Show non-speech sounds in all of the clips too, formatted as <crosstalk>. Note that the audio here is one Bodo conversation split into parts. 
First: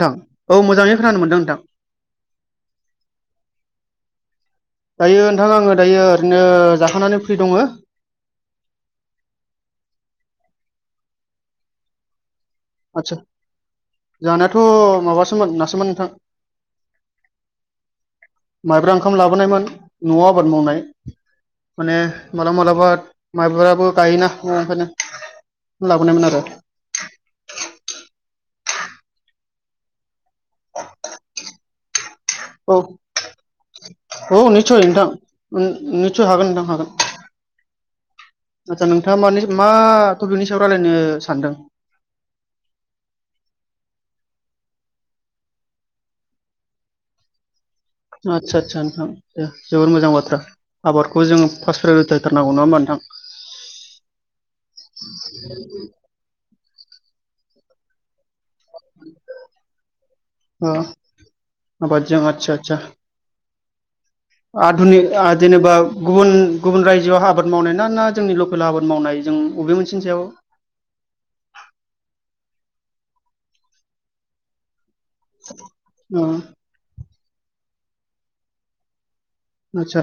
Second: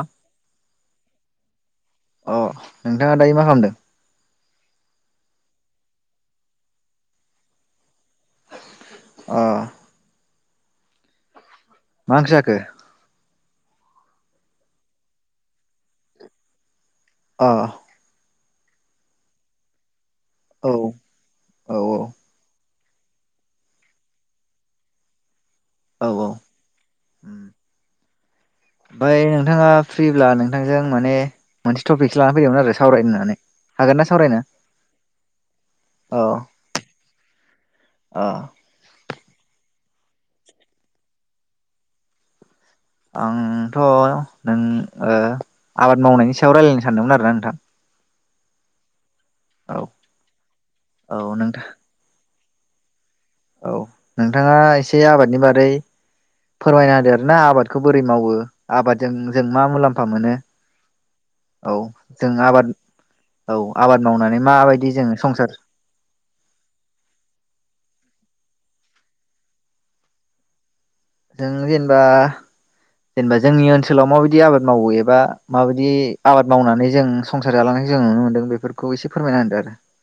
नोंथां औ मोजाङै खोनानो मोनदों नोंथां अ नोंथाङा दायो मा खालामदों? दायो नोंथां आङो दायो ओरैनो जाखानानै फ्रि दङ ओ मा ओंख्रि जाखो? आदसा जानायाथ' माबासोमोन नासोमोन नोंथां अ माइब्रा ओंखाम लाबोनायमोन न'आव आबाद औ मावनाय औ माने मालाबा मालाबा माइब्राबो गायोना ओंखायनो औ लाबोनायमोन आरो ओमफ्राय नोंथाङा फ्रिब्ला नोंथांजों माने मोनसे टपिक लानानै फैयदोंमोन औ आरो सावरायनो होननानै हागोन ना औ सावरायनो निसय नोंथां निसय हागोन नोंथां हागोन अ आदसा नोंथाङा मने मा टपिकनि सायाव रायलायनो सानदों? आंथ' नों ऐ आबाद मावनायनि सायाव रायलायनो सानदोंमोन आरोना नोंथां आदसा आदसा नोंथां दे औ जोबोर मोजां बाथ्रा औ आबादखौ जों नोंथां फास्थ होथारनांगौ नङा होनबा‌ नोंथां औ नोंथाङा एसे आबादनि बारै फोरमायना होदो आरोना आबादखौ बोरै मावो आबादजों जों मा मुलाम्फा मोनो ओ औ आबादजों जों आबाद औ आबाद मावनानै माबायदि आधुनि जोङो संसार जेनेबा गुबुन गुबुन रायजोआव आबाद मावनाय ना ना जोंनि लकेल खेल आबाद मावनाय जों बबे मोनसेनि सायाव‌ जों जेनेबा जेनेबा जोंनि ओनसोलाव माबायदि आबाद मावो ए एबा माबायदि ओ आबाद मावनानै जों संसार जालांनायखौ जों नुनो मोनदों बेफोरखौ एसे फोरमायना आतसा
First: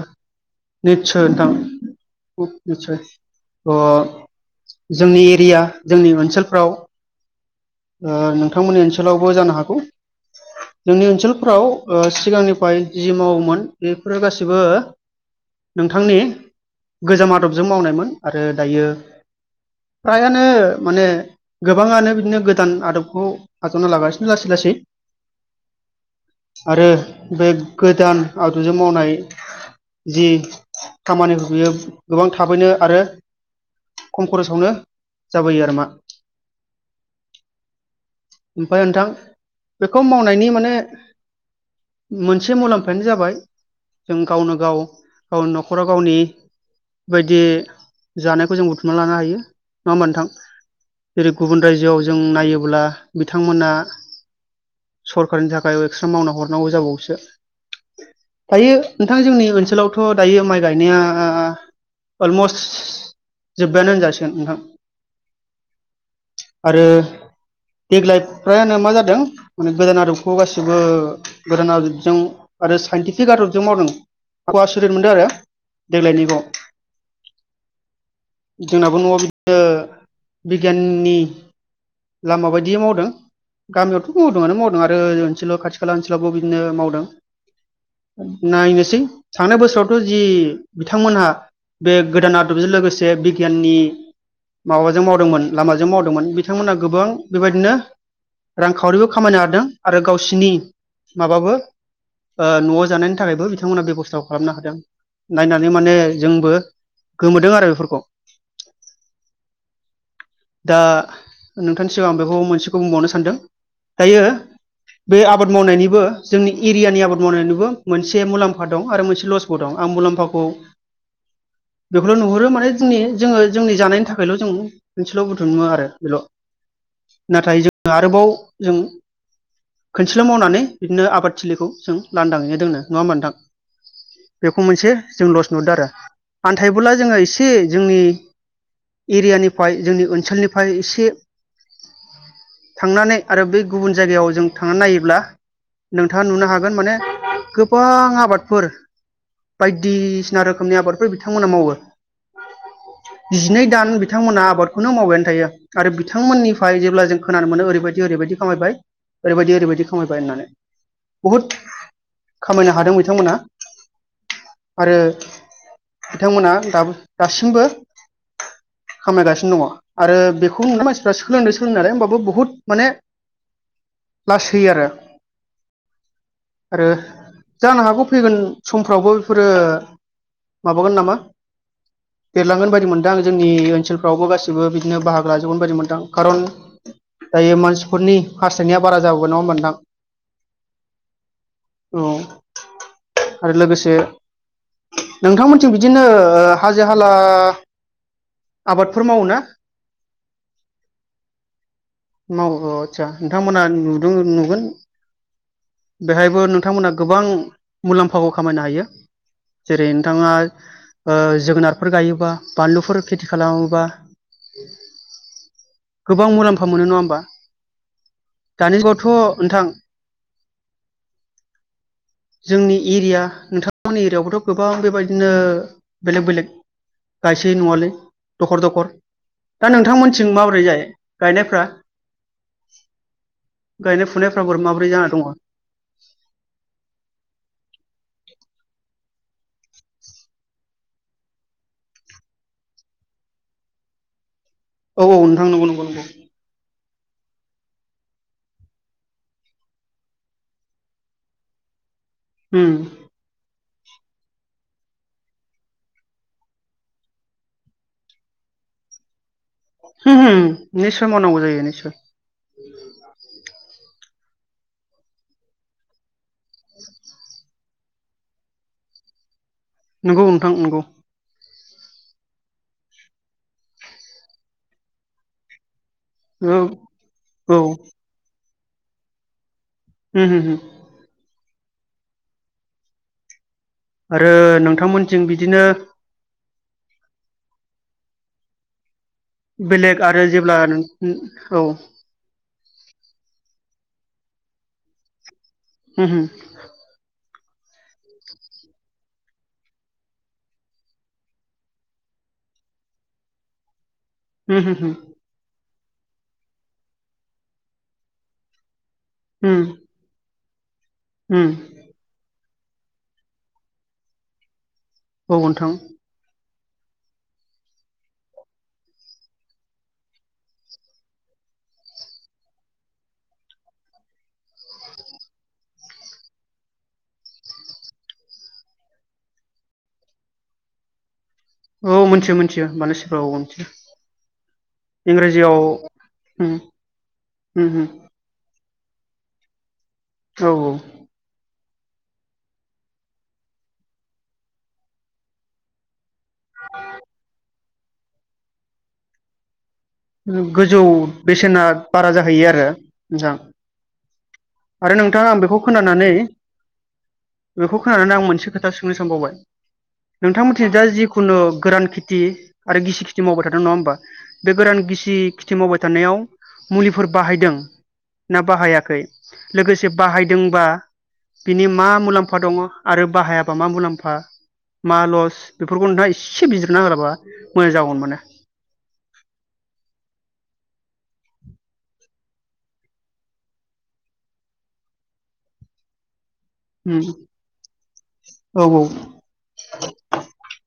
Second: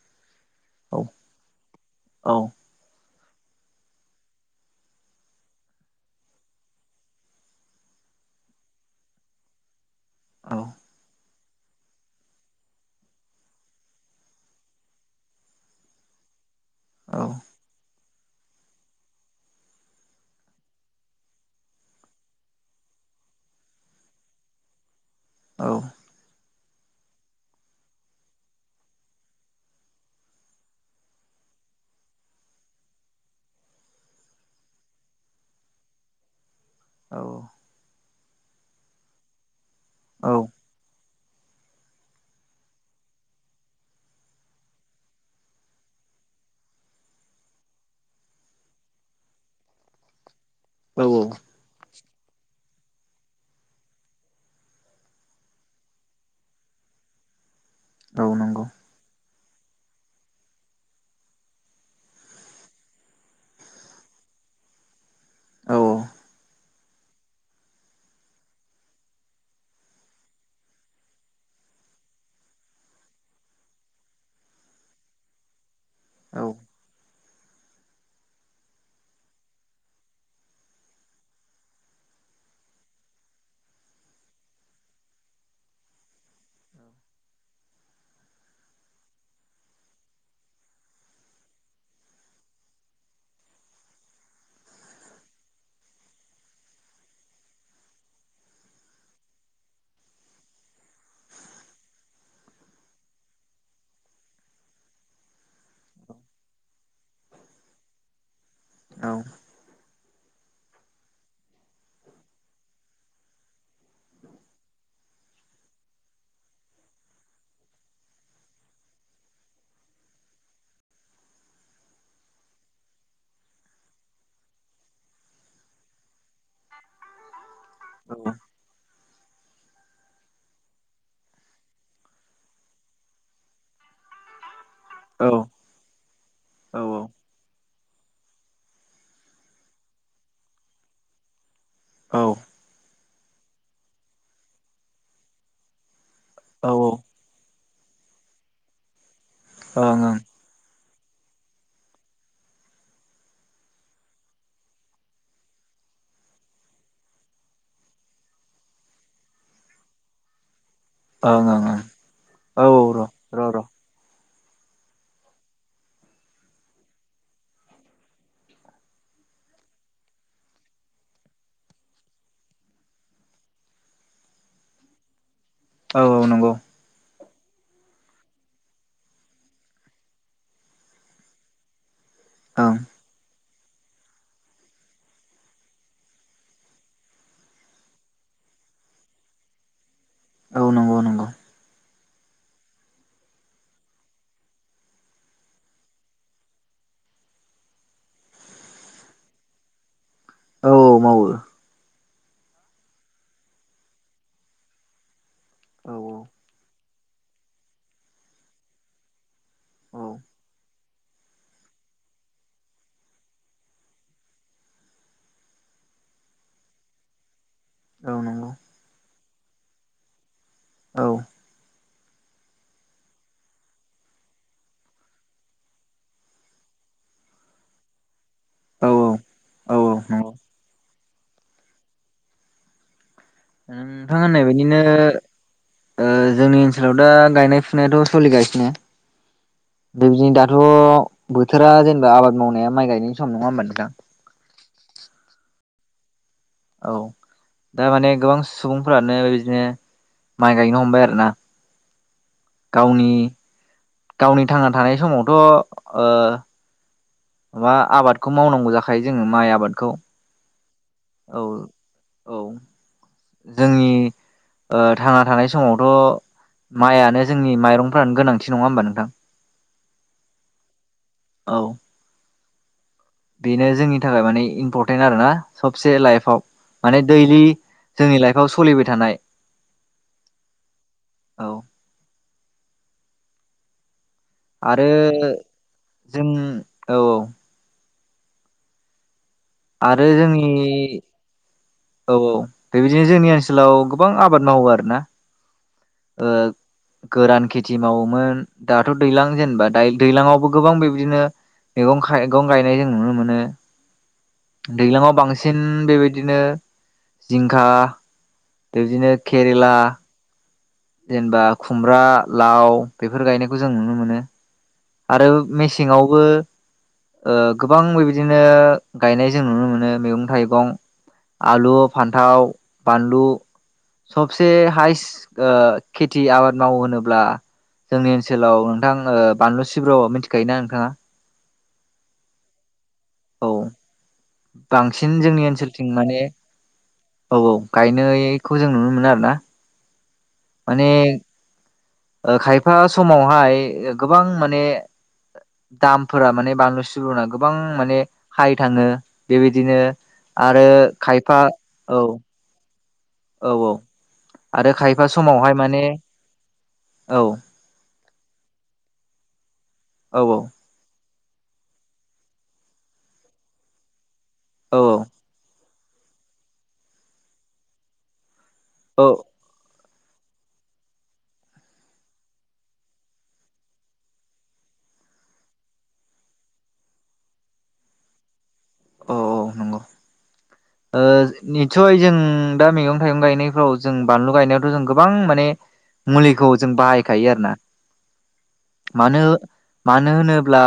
होदो निसय नोंथां निसय ओ जोंनि एरिया जोंनि ओनसोलफ्राव ओ नोंथांमोननि ओनसोलावबो जानो हागौ आरो जोंनि ओनसोल फोराव ओ सिगांनिफ्राय जि मावोमोन बेफोरो गासिबो नोंथांनि औ गोजाम आदबजों मावनायमोन। आरो दायो फ्रायानो माने गोबाङानो बिदिनो गोदान आदबखौ आजावना लागासिनो लासै लासै। औ। आरो बे गोदान आदबजों मावनाय जि खामानि बियो गोबां थाबैनो आरो खम खरसावनो जाबोयो आरो मा। औ। ओमफ्राय नोंथां बेखौ औ मावनायनि माने मोनसे मुलाम्फायानो जाबाय जों गावनो गाव गावनि न'खराव गावनि बायदि जानायखौ जों बुथुमना लानो हायो नङा होमबा नोंथां? औ जेरै गुबुन रायजोआव जों नायोब्ला बिथांमोना सरखारनि थाखाय एक्सट्रा मावना हरनांगौ जाबावसो औ नंगौ दायो नोंथां जोंनि ओनसोलावथ' दायो माइ गायनाया अलमस्ट जोब्बायानो होनजासिगोन नोंथां। औ। आरो देग्लाय फ्रायानो मा जादों माने गोदान आदबखौ गासिबो गोदान आदबजों आरो साइन्टिफिक आदरजों मावदों गवा सुरेन मोनदों आरो देग्लायनिखौ औ जोंनाबो न'आव बिदिनो बिगियाननि लामा बायदि मावदों। गामियावथ' मावदोंआनो मावदों आरो ओनसोलाव खाथि खाला ओनसोलावबो बिदिनो मावदों। नायनोसै थांनाय बोसोरावथ' जि बिथांमोनहा बे गोदान आदबजों लोगोसे बिगियाननि माबाजों मावदोंमोन लामाजों मावदोंमोन। बिथांमोना गोबां बेबायदिनो रांखावरिबो खामायनो हादों आरो गावसिनि माबाबो ओ न'आव जानायनि थाखायबो बिथांमोना बेब'स्थाखौ खालामनो हादों नायनानै माने जोंबो गोमोदों आरो बेफोरखौ। औ। दा नोंथांनि सिगां आं बेखौ मोनसेखौ बुंबावनो सानदों दायो बे आबाद मावनायनिबो जोंनि एरियानि आबाद मावनायनिबो मोनसे मुलाम्फा दं आरो मोनसे लसबो दं। आं मुलाम्फाखौ बेखौल' नुहुरो माने जोंनि जोङो जोंनि जानायनि थाखायल' जों मोनसेल' बुथुमा आरो बेल' नाथाय जों आरोबाव औ जों खोनसेल' मावनानै बिदिनो आबादथिलिखौ जों लान्दाङैनो दोंनो नङा होमबा नोंथां। बेफ खौ मोनसे जों औ लस नुदों आरो औ आन्थायबोला जोङो एसे जोंनि एरियानि फाय जोंनि ओनसोलनिफ्राय एसे औ। थांनानै आरो बे गुबुन जायगायाव जों थांनानै नायोब्ला नोंथाङा नुनो हागोन ओं माने गो गोबां आबादफोर ओं बायदिसिना रोखोमनि आबाद बिथांमोना मावो जिनै दान बिथांमोना आबादखौनो मावबायानो थायो आरो बिथांमोननिफ्राय जेब्ला जों खोनानो मोनो ओरैबायदि ओरैबायदि खामायबाय। ओरैबायदि ओरैबायदि खामायबाय होननानै बहुद ओं ओं औ खामायनो हादों बिथांमोना। र' र' आरो बिथांमोना दाबो दासिमबो खामायगासिनो दङ आरो बेखौ नुना मानसिफ्रा सोलोंदों सोलोंनायालाय होमबाबो बुहुत माने लासै आरो औ औ नंगौ आरो जानो हागौ फैगोन समफ्रावबो बेफोरो माबागोन नामा देरलांगोन ओं बायदि मोनदों आं जों जोंनि ओनसोलफ्रावबो गासिबो बिदिनो बाहागो लाजोबगोन बायदि मोनदां खारन दायो मानसिफोरनि हासथायनाया बारा जाबोबाय नङा होनबा नोंथां औ नं औ आरो लोगोसे नोंथांमोनथिं बिदिनो ओ हाजो हाला आबादफोर मावो ना औ मावो माव औ आतसा नोंथांमोना नुदों नुगोन औ औ बेहायबो नोंथांमोना गोबां मुलाम्फाखौ खामायनो हायो जेरै औ नोंथाङा जोगोनारफोर गायोबा बानलुफोर खेथि खालामोबा गोबां मुलाम्फा मोनो नङा होनबा औ नंगौ दानि जुगावथ' नोंथां <unintelligible> जोंनि एरिया नोंथांमोननि एरियावबोथ' गोबां बेबायदिनो बेलेक बेलेक गायसै नङालै दखर दखर औ दा औ नंगौ नोंथांमोनथिं माबोरै जायो गायनायफ्रा गायनाय नोंथां होननाय फुनायफ्रा बोर माबोरै बायदिनो जाना दङ ओ जोंनि ओनसोलाव दा गायनाय फुनायाथ' सोलिगासिनो बेबायदिनो दाथ' बोथोरा जेनेबा आबाद मावनाया माइ गायनाय सम नङा होमबा नोंथां औ औ नोंथां नंगौ नंगौ नंगौ औ दा माने गोबां सुबुंफ्रानो बिबदिनो माइ गायनो हमबाय आरोना उम गावनि गावनि थांना थानाय समावथ' अ ओ माबा आबादखौ मावनांगौ जाखायो जोङो माइ आबादखौ होम होम निस्सय मावनांगौ औ जायो निस्सय औ जोंनि ओ थांना थानाय समावथ' माइआनो जोंनि माइरं फ्रानो गोनांथि नङा होनबा नोंथां नंगौ नोंथां नंगौ। औ बेनो जोंनि थाखाय माने इम्परटेन्ट आरोना सब साबसे लाइफआव औ माने दैलि औ होम जोंनि लाइफआव सलिबाय थानाय होम होम औ आरो आरो नोंथांमोनथिं बिदिनो जों औ औ बेलेग आरो जेब्ला औ औ औ बेबायदिनो जोंनि ओनसोलाव गोबां आबाद मावो आरोना होम ओ गोरान खेथि मावोमोन दाथ' दैलां जेनेबा दैलांआवबो गोबां बेबदिनो मैगं खायगं गायनाय जों नुनो मोनो होम होम दैलाङाव बांसिन बेबायदिनो जिंखा बिदिनो होम केरेला जेनेबा होम खुमब्रा लाव बेफोर गायनायखौ जों नुनो मोनो आरो औ नोंथां मेसेंआवबो ओ गोबां बेबायदिनो गायनाय जों नुनो मोनो मैगं थाइगं आलु फान्थाव बानलु सबसे हायस्ट खेथि आबाद मावो होनोब्ला जोंनि ओनसोलाव नोंथां ओ बानलु सिब्र' मिथिखायोना नोंथाङा औ मोनथियो मोनथियो मानसिफ्राव औ बांसिन जोंनि इंराजियाव ओनसोलथिं माने उम औ औ उम उम गायनाय खौ जों नुनो मोनो आरो ना। औ माने ओ खायफा समावहाय गोबां माने दाम फोरा माने बानलु सिब्रना गोबां माने हाइ थाङो बेबायदिनो आरो गोजौ खायफा बेसेना औ बारा जाहैयो आरो। मोजां औ औ आरो खायफा नोंथाङा आं समावहाय बेखौ माने खोनानानै औ बेखौ खोनानानै आं मोनसे खोथा सोंनो सानबावबाय औ नोंथांमोनथिनि दा जि‌ खुनु गोरान खेथि आरो गिसि खेथि मावबाय थादों नङा होमबा बे गोरान औ गि खेथि मावबाय थानायाव मुलिफोर बाहायदों ना बाहायाखै औ लोगोसे बाहायदोंबा बिनि मा मुलाम्फा दङ' आरो बाहायाबा मा मुलाम्फा मा लस बेफोरखौ नोंथहा एसे बिजिरना होबा मोजां जागौमोन माने। औ औ नंगौ ओ निसय जों दा मैगं थाइगं गायनायफ्राव जों बानलु गायनायावथ' जों गोबां माने मुलिखौ जों उम बाहायखायो आरो ना। औ औ मानो मानो होनोब्ला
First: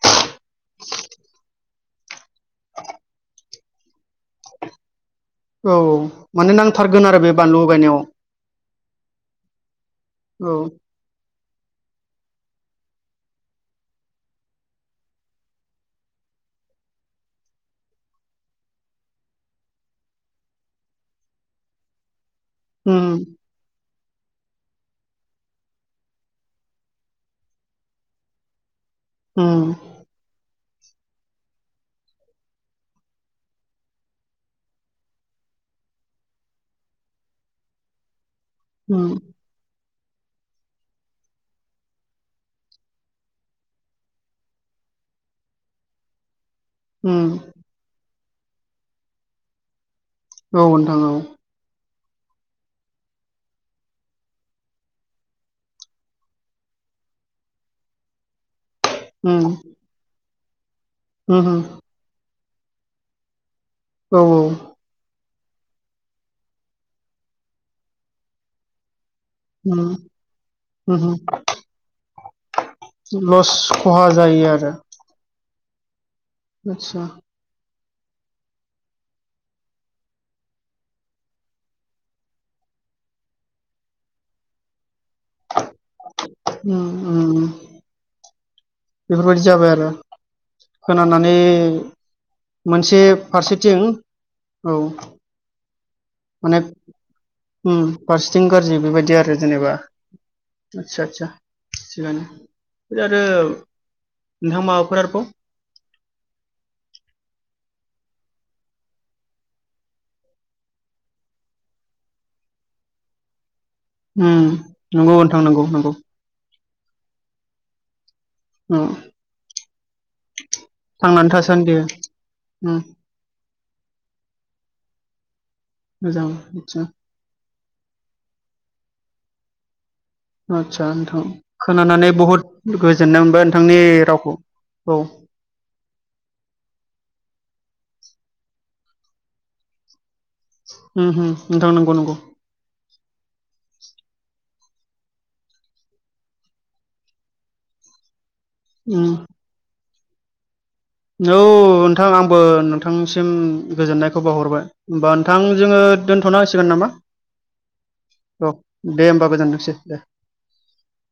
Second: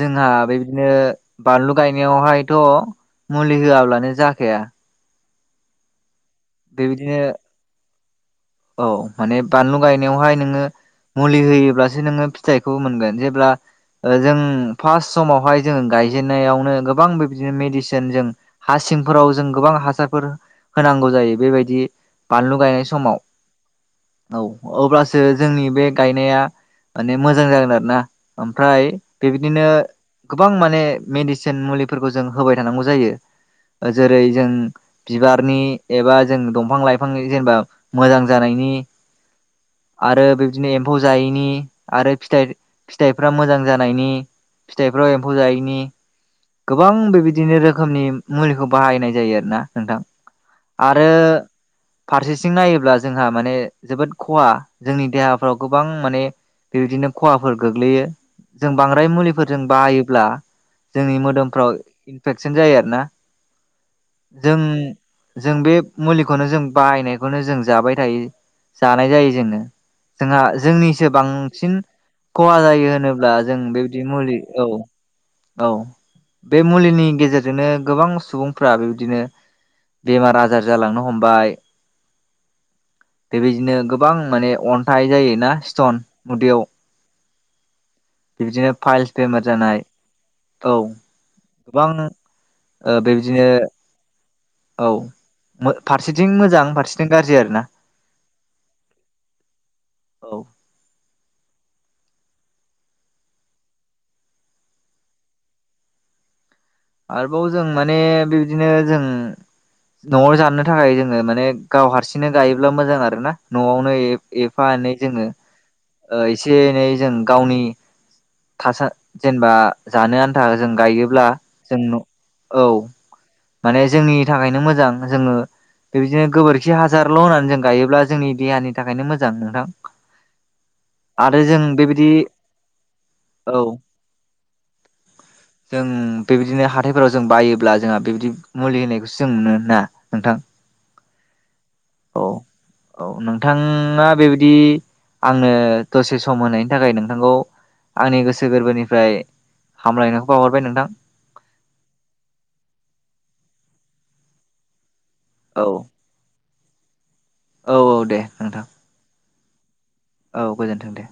जोंहा बेबायदिनो बानलु‌ गायनायावहायथ' मुलि होआब्लानो जाखाया। औ माने नांथारगोन आरो बेबायदिनो बे बानलु गायनायाव औ माने बानलु गायनायावहाय औ नोङो मु लि होयोब्लासो नोङो फिथाइखौ मोनगोन जेब्ला जों फास समावहाय जोंङो गायजेनन्नायावनो गोबां बेबदिनो मेडिसिन जों हासि थिंफोराव जों गोबां हासारफोर होनांगौ जायो बेबायदि बानलु गायनाय उम समाव। औ अब्लासो जोंनि बे गायनाया माने मोजां जागोन आरो ना ओमफ्राय बेबायदिनो उम गोबां मान ने मेडिसिन मुलिफोरखौ जों होबाय थानांगौ जायो। जेरै जों बिबारनि एबा जों दंफां लाइफांनि जेनेबा मोजां जानायनि उम आरो बेबदिनो एम्फौ जायैनि आरो फिथाय-फिथाइफ्रा मोजां जानायनि फिथाइफ्राव एम्फौ जायैनि गोबां उम बेबायदिनो रोखोमनि मुलिखौ बाहायनाय जायो आरो ना नोंथां। औ नोंथां आरो औ फारसेथिं नायोब्ला जोंहा माने जोबोद खहा जोंनि देहाफ्राव गोबां माने बेबायदिनो खहाफोर गोग्लैयो जों बांद्राय उम मुलिफोरजों बायोब्ला जोंनि उम मोदोमफ्राव इनफेकसन जायो आरोना औ जों जों बे मुलिखौनो जों बाहायनायखौनो जों जाबाय थायो जानाय जायो जोङो उम जोंहा जोंनिसो उम बांसिन खहा जायो होनोब्ला लस जों बेबायदि खहा मुलि जायो आरो औ औ बे आदसा मुलिनि गेजेरजोंनो गोबां सुबुंफ्रा बेबायदिनो बेमार आजार जालांनो हमबाय बेबायदिनो गोबां माने अन थाय जायोना स्ट'न उदैयाव उम उम बिबदिनो फाइल्स बेमार बेफोरबायदि जाबाय जानाय आरो औ खोनानानै गोबां मोनसे ओ बेबायदिनो फारसेथिं औ फारसेथिं मोजां अनेक फारसेथिं गाज्रि आरोना उम फारसिथिं गाज्रि बेबायदि आरो जेनेबा औ आतसा आतसा थिगानो आरो नोंथां माबाफोर आरोबाव? <unintelligible> आरोबाव जों माने बिबदिनो जों न'आव जानो थाखाय जोङो माने गाव हारसिंनो गायोब्ला मोजां आरो ना। नआवनो एफ उम एफा एनै नंगौ जोङो नोंथां नंगौ नंगौ ओ एसे एसे एनै जों गावनि थासा उम जेनबा जानो आन था जों थांनानै गायोब्ला थासान्दि जों न औ उम माने जोंनि थाखायनो मोजां। जोङो बेबायदिनो मोजां गोबोरखि आदसा हाजारल होननानै जों। गायोब्ला जोंनि देहानि थाखायनो मोजां नोंथां। आदसा नोंथां आरो जों बेबायदि खोनानानै बहुद गोजोननाय मोनबाय औ नोंथांनि रावखौ। औ। जों बेबायदिनो हाथायफोराव जों बायोब्ला जोंहा बेबायदि मुलि होनायखौसो जों मोनो ना? नोंथां उम उम नोंथां नंगौ नंगौ औ औ नोंथाङा बेबायदि। आंनो दसे सम होनायनि थाखाय नोंथांखौ आंनि गोसो उम गोरबोनिफ्राय। हामलायनायखौ बावाहरबाय नोंथां। औ नोंथां आंबो नोंथांनिसिम गोजोननायखौ बावाहरबाय। होमबा नोंथां औ जोङो दोनथना नांसिगोन नामा औ दे औ नोंथां दे होमबा गोजोनथों। औ गोजोन्थों दे।